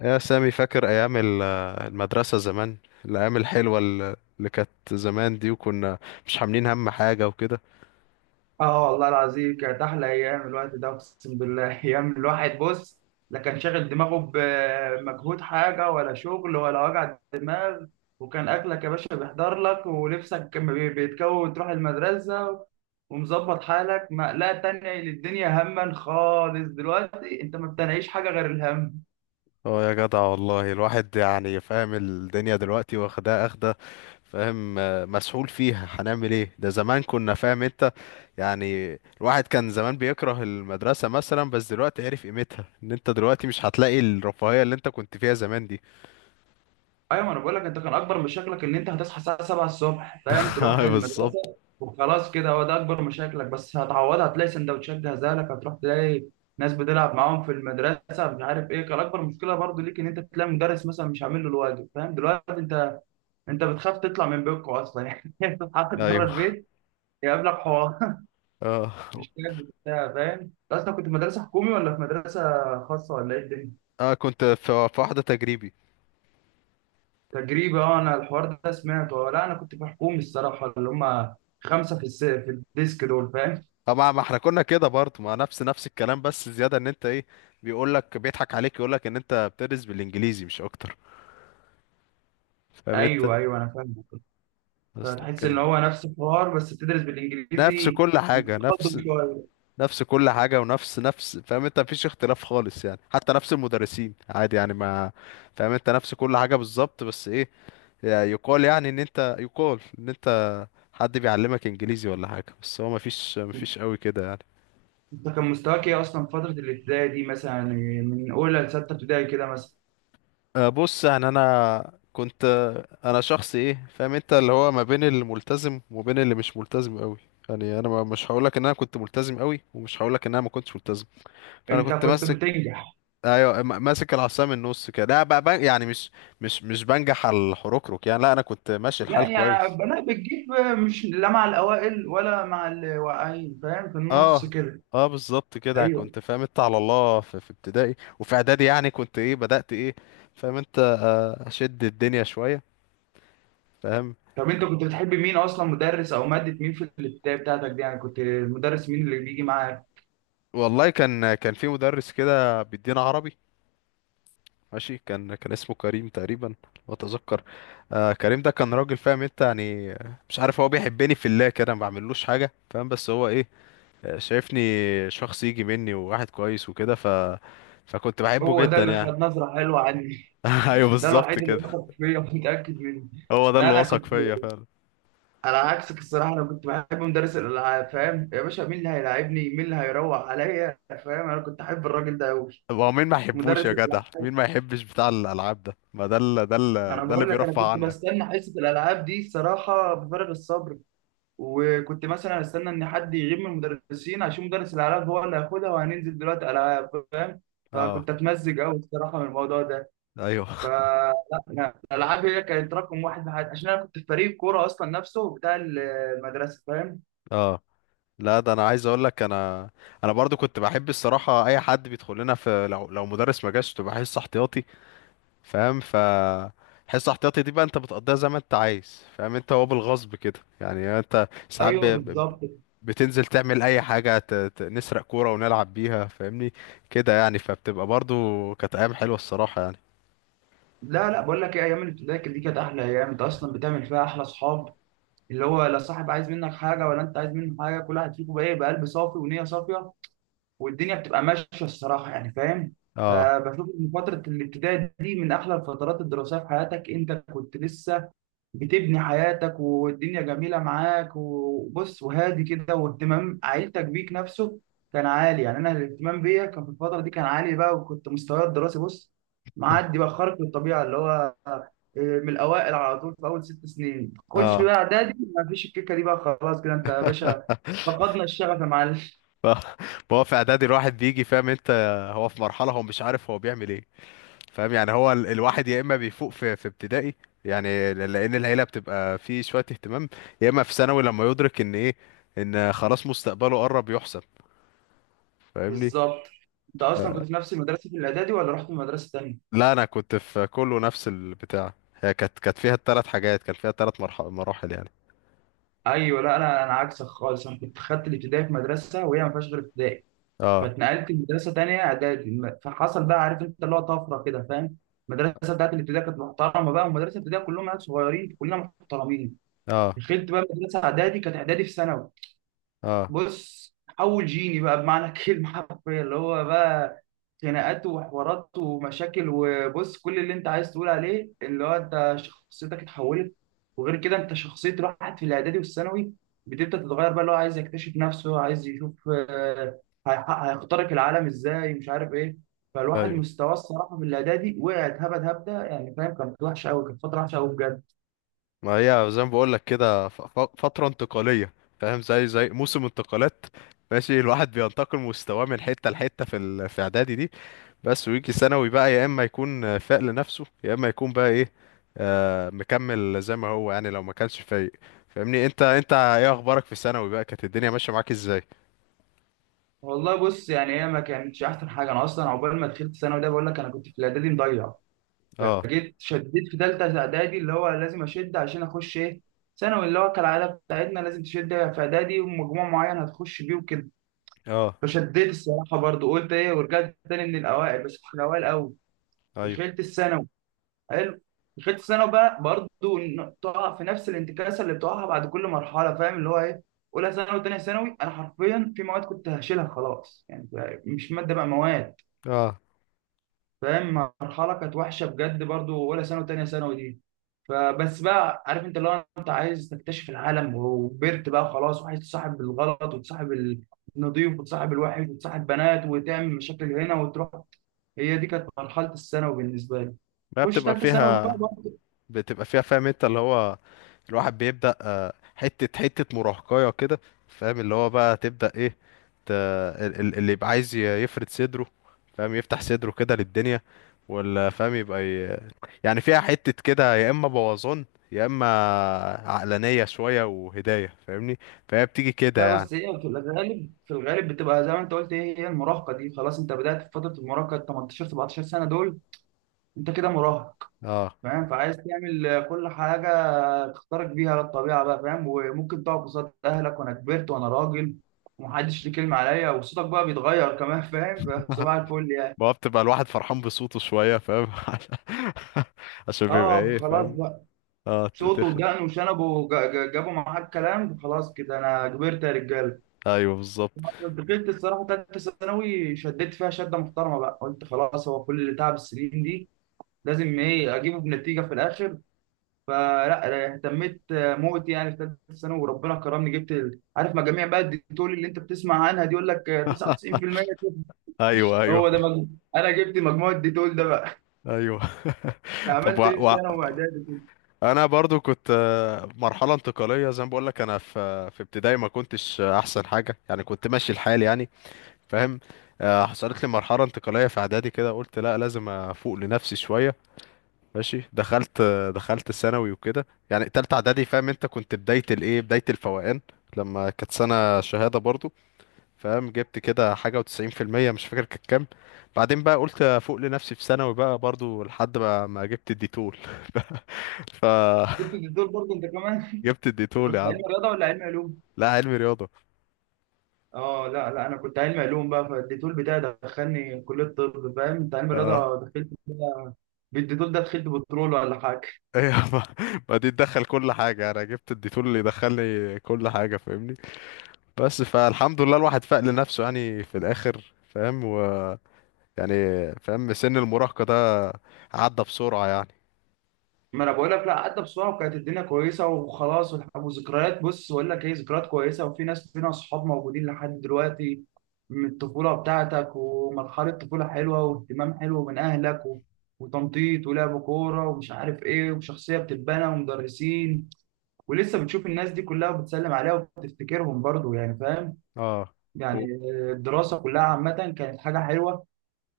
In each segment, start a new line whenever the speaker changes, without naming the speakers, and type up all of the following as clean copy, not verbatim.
يا سامي، فاكر أيام المدرسة زمان، الأيام الحلوة اللي كانت زمان دي، وكنا مش عاملين هم حاجة وكده.
اه والله العظيم كانت احلى ايام الوقت ده، اقسم بالله. ايام الواحد بص، لا كان شاغل دماغه بمجهود حاجه ولا شغل ولا وجع دماغ. وكان اكلك يا باشا بيحضر لك، ولبسك كان بيتكون تروح المدرسه، ومظبط حالك، مقلقه تانية للدنيا هما خالص. دلوقتي انت ما بتنعيش حاجه غير الهم.
اه يا جدع، والله الواحد يعني فاهم الدنيا دلوقتي، واخدها اخدة فاهم، مسحول فيها، هنعمل ايه؟ ده زمان كنا فاهم انت يعني. الواحد كان زمان بيكره المدرسة مثلا، بس دلوقتي عرف قيمتها، ان انت دلوقتي مش هتلاقي الرفاهية اللي انت كنت فيها زمان دي.
ايوه، ما انا بقول لك، انت كان اكبر مشاكلك ان انت هتصحى الساعه 7 الصبح، فاهم، تروح
اه، بالظبط.
المدرسه وخلاص كده، هو ده اكبر مشاكلك، بس هتعوضها هتلاقي سندوتشات جاهزه لك، هتروح تلاقي ناس بتلعب معاهم في المدرسه. مش عارف ايه كان اكبر مشكله برضو ليك، ان انت تلاقي مدرس مثلا مش عامل له الواجب، فاهم دلوقتي انت بتخاف تطلع من بيتكم اصلا. يعني تتحط بره
ايوه.
البيت يقابلك حوار.
اه،
مش كده بتاع، فاهم انت اصلا كنت في مدرسه حكومي ولا في مدرسه خاصه ولا ايه الدنيا؟
اه كنت في واحدة تجريبي.
تجريبي، اه انا الحوار ده سمعته. اه، لا انا كنت في حكومي الصراحه، اللي هم خمسه في في الديسك دول، فاهم.
طب ما احنا كنا كده برضه، ما نفس الكلام، بس زيادة ان انت ايه، بيقول لك، بيضحك عليك، يقول لك ان انت بتدرس بالانجليزي مش اكتر، فاهم انت.
ايوه ايوه انا فاهم.
بس
فتحس ان
لكن.
هو نفس الحوار بس بتدرس
نفس
بالانجليزي،
كل حاجة نفس.
تقدم شويه.
نفس كل حاجة، ونفس نفس فاهم انت، مفيش اختلاف خالص يعني، حتى نفس المدرسين عادي يعني، ما فاهم انت، نفس كل حاجة بالظبط، بس ايه، يعني يقال، يعني ان انت يقال ان انت حد بيعلمك انجليزي ولا حاجة، بس هو مفيش قوي كده يعني.
انت كان مستواك ايه اصلا في فتره الابتدائي دي مثلا، يعني من اولى لسته ابتدائي كده مثلا؟
بص يعني انا كنت، انا شخص ايه فاهم انت، اللي هو ما بين الملتزم وبين اللي مش ملتزم قوي. يعني انا مش هقولك ان انا كنت ملتزم قوي، ومش هقولك ان انا ما كنتش ملتزم. فانا
انت
كنت
كنت
ماسك.
بتنجح؟
ايوه، ماسك العصا من النص كده، لا بقى، يعني مش مش بنجح على الحركرك يعني، لا انا كنت ماشي
لا
الحال
يعني
كويس.
انا بتجيب، مش لا مع الاوائل ولا مع الواقعين، فاهم، في النص
اه.
كده.
اه، بالظبط كده
ايوه.
كنت فاهم انت، على الله في, ابتدائي، وفي اعدادي يعني كنت ايه، بدأت ايه، فاهم انت، اشد الدنيا شوية فاهم.
طب انت كنت بتحب مين اصلا، مدرس او ماده مين في الابتدائي بتاعتك دي؟ يعني كنت مدرس مين اللي بيجي معاك؟
والله كان في مدرس كده بيدينا عربي، ماشي، كان اسمه كريم تقريبا، لو اتذكر. آه، كريم ده كان راجل فاهم انت يعني، مش عارف هو بيحبني في الله كده، ما بعملوش حاجه فاهم، بس هو ايه، شايفني شخص يجي مني وواحد كويس وكده، فكنت بحبه
هو ده
جدا
اللي
يعني.
خد نظره حلوه عني.
ايوه،
ده
بالظبط
الوحيد اللي
كده.
وثق فيا، متاكد منه.
هو ده
لا
اللي
انا
وثق
كنت
فيا فعلا.
على عكسك الصراحه، انا كنت بحب مدرس الالعاب، فاهم يا باشا، مين اللي هيلاعبني، مين اللي هيروح عليا، فاهم، انا كنت احب الراجل ده قوي.
طب هو مين ما يحبوش يا
مدرس
جدع،
الالعاب،
مين ما يحبش بتاع الالعاب ده، ما ده اللي ده اللي
انا
ده اللي
بقول لك انا
بيرفع
كنت
عنك.
بستنى حصه الالعاب دي الصراحه بفارغ الصبر. وكنت مثلا استنى ان حد يغيب من المدرسين عشان مدرس الالعاب هو اللي هياخدها وهننزل دلوقتي العاب، فاهم.
اه.
فكنت اتمزج قوي الصراحه من الموضوع ده.
ايوه.
فلا، أنا الالعاب هي كانت رقم 1 في حياتي، عشان انا كنت في فريق كوره اصلا نفسه بتاع المدرسه، فاهم.
اه. لا، ده انا عايز اقول لك، انا انا برضو كنت بحب الصراحه اي حد بيدخل لنا في، لو مدرس ما جاش تبقى حصه احتياطي فاهم، حصه احتياطي دي بقى انت بتقضيها زي ما انت عايز فاهم انت، هو بالغصب كده يعني، انت ساعات
ايوه بالظبط.
بتنزل تعمل اي حاجه، نسرق كوره ونلعب بيها فاهمني، كده يعني. فبتبقى برضو كانت ايام حلوه الصراحه يعني.
لا لا بقول لك ايه، ايام الابتدائي دي كانت احلى ايام، انت اصلا بتعمل فيها احلى اصحاب، اللي هو لا صاحب عايز منك حاجه ولا انت عايز منه حاجه، كل واحد فيكم بقى يبقى قلب صافي ونيه صافيه، والدنيا بتبقى ماشيه الصراحه يعني، فاهم.
اه.
فبشوف ان فتره الابتدائي دي من احلى الفترات الدراسيه في حياتك، انت كنت لسه بتبني حياتك، والدنيا جميله معاك وبص وهادي كده، واهتمام عيلتك بيك نفسه كان عالي. يعني انا الاهتمام بيا كان في الفتره دي كان عالي بقى، وكنت مستواي الدراسي بص، معدي بقى خارق للطبيعه، اللي هو من الاوائل على طول في اول 6 سنين. خش
اه.
بقى اعدادي، ما فيش الكيكه دي بقى خلاص كده انت يا باشا، فقدنا الشغف يا معلم.
ف... هو في اعدادي الواحد بيجي فاهم انت، هو في مرحله، هو مش عارف هو بيعمل ايه، فاهم يعني، هو الواحد يا اما بيفوق في ابتدائي، يعني لان العيله بتبقى فيه شويه اهتمام، يا اما في ثانوي لما يدرك ان ايه، ان خلاص مستقبله قرب يحسب فاهمني.
بالظبط. انت اصلا كنت في نفس المدرسه في الاعدادي ولا رحت من مدرسه تانيه؟
لا، انا كنت في كله نفس البتاع، هي كانت فيها الثلاث حاجات، كان فيها الثلاث مراحل يعني.
ايوه، لا انا عكسك خالص، انا كنت خدت الابتدائي في مدرسه وهي ما فيهاش غير ابتدائي،
اه.
فاتنقلت لمدرسه تانيه اعدادي فحصل بقى، عارف انت، اللي هو طفره كده، فاهم. المدرسه بتاعت الابتدائي كانت محترمه بقى، ومدرسه الابتدائي كلهم عيال صغيرين، كلنا محترمين.
اه.
دخلت بقى مدرسه اعدادي، كانت اعدادي في ثانوي.
اه.
بص، اول جيني بقى بمعنى الكلمه حرفيا، اللي هو بقى خناقات وحوارات ومشاكل، وبص كل اللي انت عايز تقول عليه، اللي هو انت شخصيتك اتحولت. وغير كده، انت شخصيه راحت في الاعدادي والثانوي بتبدا تتغير بقى، اللي هو عايز يكتشف نفسه، عايز يشوف هيخترق العالم ازاي، مش عارف ايه. فالواحد
ايوه.
مستواه الصراحه في الاعدادي وقع اتهبد هبده، يعني فاهم، كانت وحشه قوي، كانت فتره وحشه قوي بجد.
ما هي زي ما بقول لك كده، فتره انتقاليه فاهم، زي موسم انتقالات، ماشي، الواحد بينتقل مستواه من حته لحته في في اعدادي دي، بس ويجي ثانوي بقى، يا اما يكون فاق لنفسه، يا اما يكون بقى ايه، مكمل زي ما هو يعني، لو ما كانش فايق فاهمني. انت ايه اخبارك في ثانوي بقى، كانت الدنيا ماشيه معاك ازاي؟
والله بص، يعني هي ما كانتش احسن حاجه، انا اصلا عقبال ما دخلت ثانوي ده بقول لك انا كنت في الاعدادي مضيع.
اه.
جيت شديت في ثالثه اعدادي، اللي هو لازم اشد عشان اخش ايه، ثانوي، اللي هو كالعاده بتاعتنا لازم تشد في اعدادي ومجموع معين هتخش بيه وكده.
اه.
فشديت الصراحه، برضو قلت ايه، ورجعت تاني من الاوائل، بس في الاوائل قوي.
ايوه.
دخلت الثانوي. حلو. دخلت الثانوي بقى برضو، تقع في نفس الانتكاسه اللي بتقعها بعد كل مرحله، فاهم، اللي هو ايه، اولى ثانوي وثانيه ثانوي انا حرفيا في مواد كنت هشيلها خلاص، يعني مش ماده بقى، مواد،
اه.
فاهم. مرحله كانت وحشه بجد برضو، اولى ثانوي وثانيه ثانوي دي. فبس بقى، عارف انت، لو انت عايز تكتشف العالم وكبرت بقى خلاص، وعايز تصاحب الغلط وتصاحب النضيف وتصاحب الوحش وتصاحب بنات وتعمل مشاكل هنا وتروح، هي دي كانت مرحلة الثانوي بالنسبة لي.
بقى
خش
بتبقى
ثالثة ثانوي بقى
فيها.
برضه.
بتبقى فيها فاهم انت، اللي هو الواحد بيبدأ، حتة حتة مراهقية كده فاهم، اللي هو بقى تبدأ ايه، اللي يبقى عايز يفرد صدره فاهم، يفتح صدره كده للدنيا، ولا فاهم يبقى يعني فيها حتة كده، يا إما بوظان، يا إما عقلانية شوية وهداية فاهمني. فهي بتيجي كده
لا
يعني.
بس هي في الغالب، في الغالب بتبقى زي ما انت قلت، هي هي المراهقة دي، خلاص انت بدأت في فترة المراهقة، 18 17 سنة دول انت كده مراهق،
اه،
فاهم، فعايز تعمل كل حاجة تختارك بيها للطبيعة بقى، فاهم، وممكن تقعد قصاد أهلك وأنا كبرت وأنا راجل ومحدش ليه كلمة عليا، وصوتك بقى بيتغير كمان، فاهم. فصباح الفل يعني.
بقى بتبقى الواحد فرحان بصوته شوية فاهم، عشان بيبقى
اه
ايه
خلاص
فاهم.
بقى،
اه،
صوته
تتخن.
ودقنه وشنبه جابوا معاك كلام، خلاص كده أنا كبرت يا رجالة.
ايوه بالظبط.
دخلت الصراحة تالتة ثانوي، شديت فيها شدة محترمة بقى، قلت خلاص، هو كل تعب السنين دي لازم إيه أجيبه بنتيجة في الآخر. فلا، اهتميت موت يعني في ثالثه ثانوي، وربنا كرمني جبت عارف مجاميع بقى الديتول اللي انت بتسمع عنها دي، يقول لك 99%،
ايوه،
هو ده
ايوه،
مجموع. انا جبت مجموع الديتول ده بقى.
ايوه. طب،
عملت ايه في
و...
ثانوي واعدادي،
انا برضو كنت، مرحله انتقاليه زي ما بقول لك، انا في في ابتدائي ما كنتش احسن حاجه يعني، كنت ماشي الحال يعني فاهم، حصلت لي مرحله انتقاليه في اعدادي كده، قلت لا لازم افوق لنفسي شويه، ماشي. دخلت ثانوي وكده، يعني تالتة اعدادي فاهم انت، كنت بدايه الايه، بدايه الفوقان، لما كانت سنه شهاده برضو فاهم. جبت كده حاجه و90%، مش فاكر كانت كام. بعدين بقى قلت افوق لنفسي في ثانوي بقى، برضو لحد ما جبت الديتور،
جبت
فجبت.
الديتول برضه انت كمان. أنت
الديتول
كنت
يا عم.
علم رياضه ولا علم علوم؟
لا، علمي رياضة.
اه لا لا، انا كنت علم علوم بقى، فالديتول بتاعي دخلني كليه طب، فاهم انت علم
اه.
رياضه دخلت بالديتول ده، دخلت بترول ولا حاجه.
ايه ما دي تدخل كل حاجة، انا جبت الديتول اللي يدخلني كل حاجة فاهمني. بس فالحمد لله الواحد فاق لنفسه يعني في الاخر فاهم، ويعني فاهم سن المراهقة ده عدى بسرعة يعني.
ما انا بقول لك لا، عدى بسرعه وكانت الدنيا كويسه وخلاص، وذكريات بص، بقول لك ايه، ذكريات كويسه، وفي ناس فينا اصحاب موجودين لحد دلوقتي من الطفوله بتاعتك، ومرحله طفوله حلوه، واهتمام حلو من اهلك و... وتنطيط ولعب كوره ومش عارف ايه، وشخصيه بتتبنى، ومدرسين ولسه بتشوف الناس دي كلها وبتسلم عليها وبتفتكرهم برضو، يعني فاهم،
اه.
يعني
و...
الدراسه كلها عامه كانت حاجه حلوه.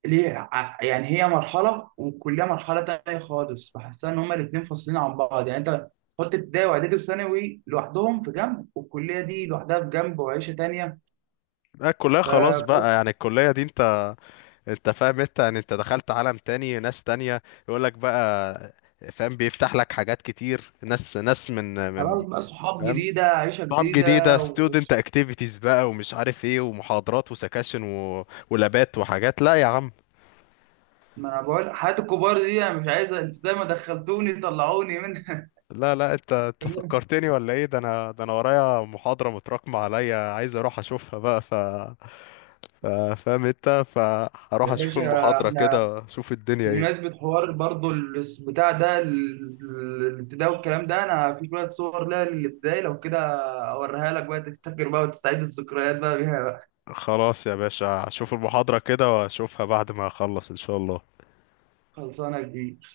ليه يعني هي مرحله، والكليه مرحله تانية خالص، بحسها ان هما الاثنين فاصلين عن بعض، يعني انت حط ابتدائي واعدادي وثانوي لوحدهم في جنب، والكليه دي لوحدها في جنب وعيشه تانية.
لا، الكلية خلاص بقى،
فبجد
يعني الكلية دي انت، انت فاهم انت يعني، انت دخلت عالم تاني، ناس تانية. يقولك بقى، فاهم بيفتح لك حاجات كتير، ناس من
خلاص بقى، صحاب
فاهم،
جديده، عيشه
صعاب جديدة،
جديده و...
student activities بقى ومش عارف ايه، ومحاضرات وسكاشن ولابات وحاجات، لا يا عم.
ما انا بقول حياه الكبار دي انا مش عايز، انت زي ما دخلتوني طلعوني منها.
لا لا، انت فكرتني ولا ايه، ده انا، ورايا محاضرة متراكمة عليا، عايز اروح اشوفها بقى، ف... فاهم انت، فهروح
يا
اشوف
باشا
المحاضرة
احنا،
كده، اشوف الدنيا ايه.
بمناسبة حوار برضو بتاع ده، الابتداء والكلام ده، انا في شوية صور لها للابتدائي، لو كده اوريها لك بقى تفتكر بقى وتستعيد الذكريات بقى بيها بقى.
خلاص يا باشا، اشوف المحاضرة كده واشوفها بعد ما اخلص ان شاء الله.
خلصانة يا كبير.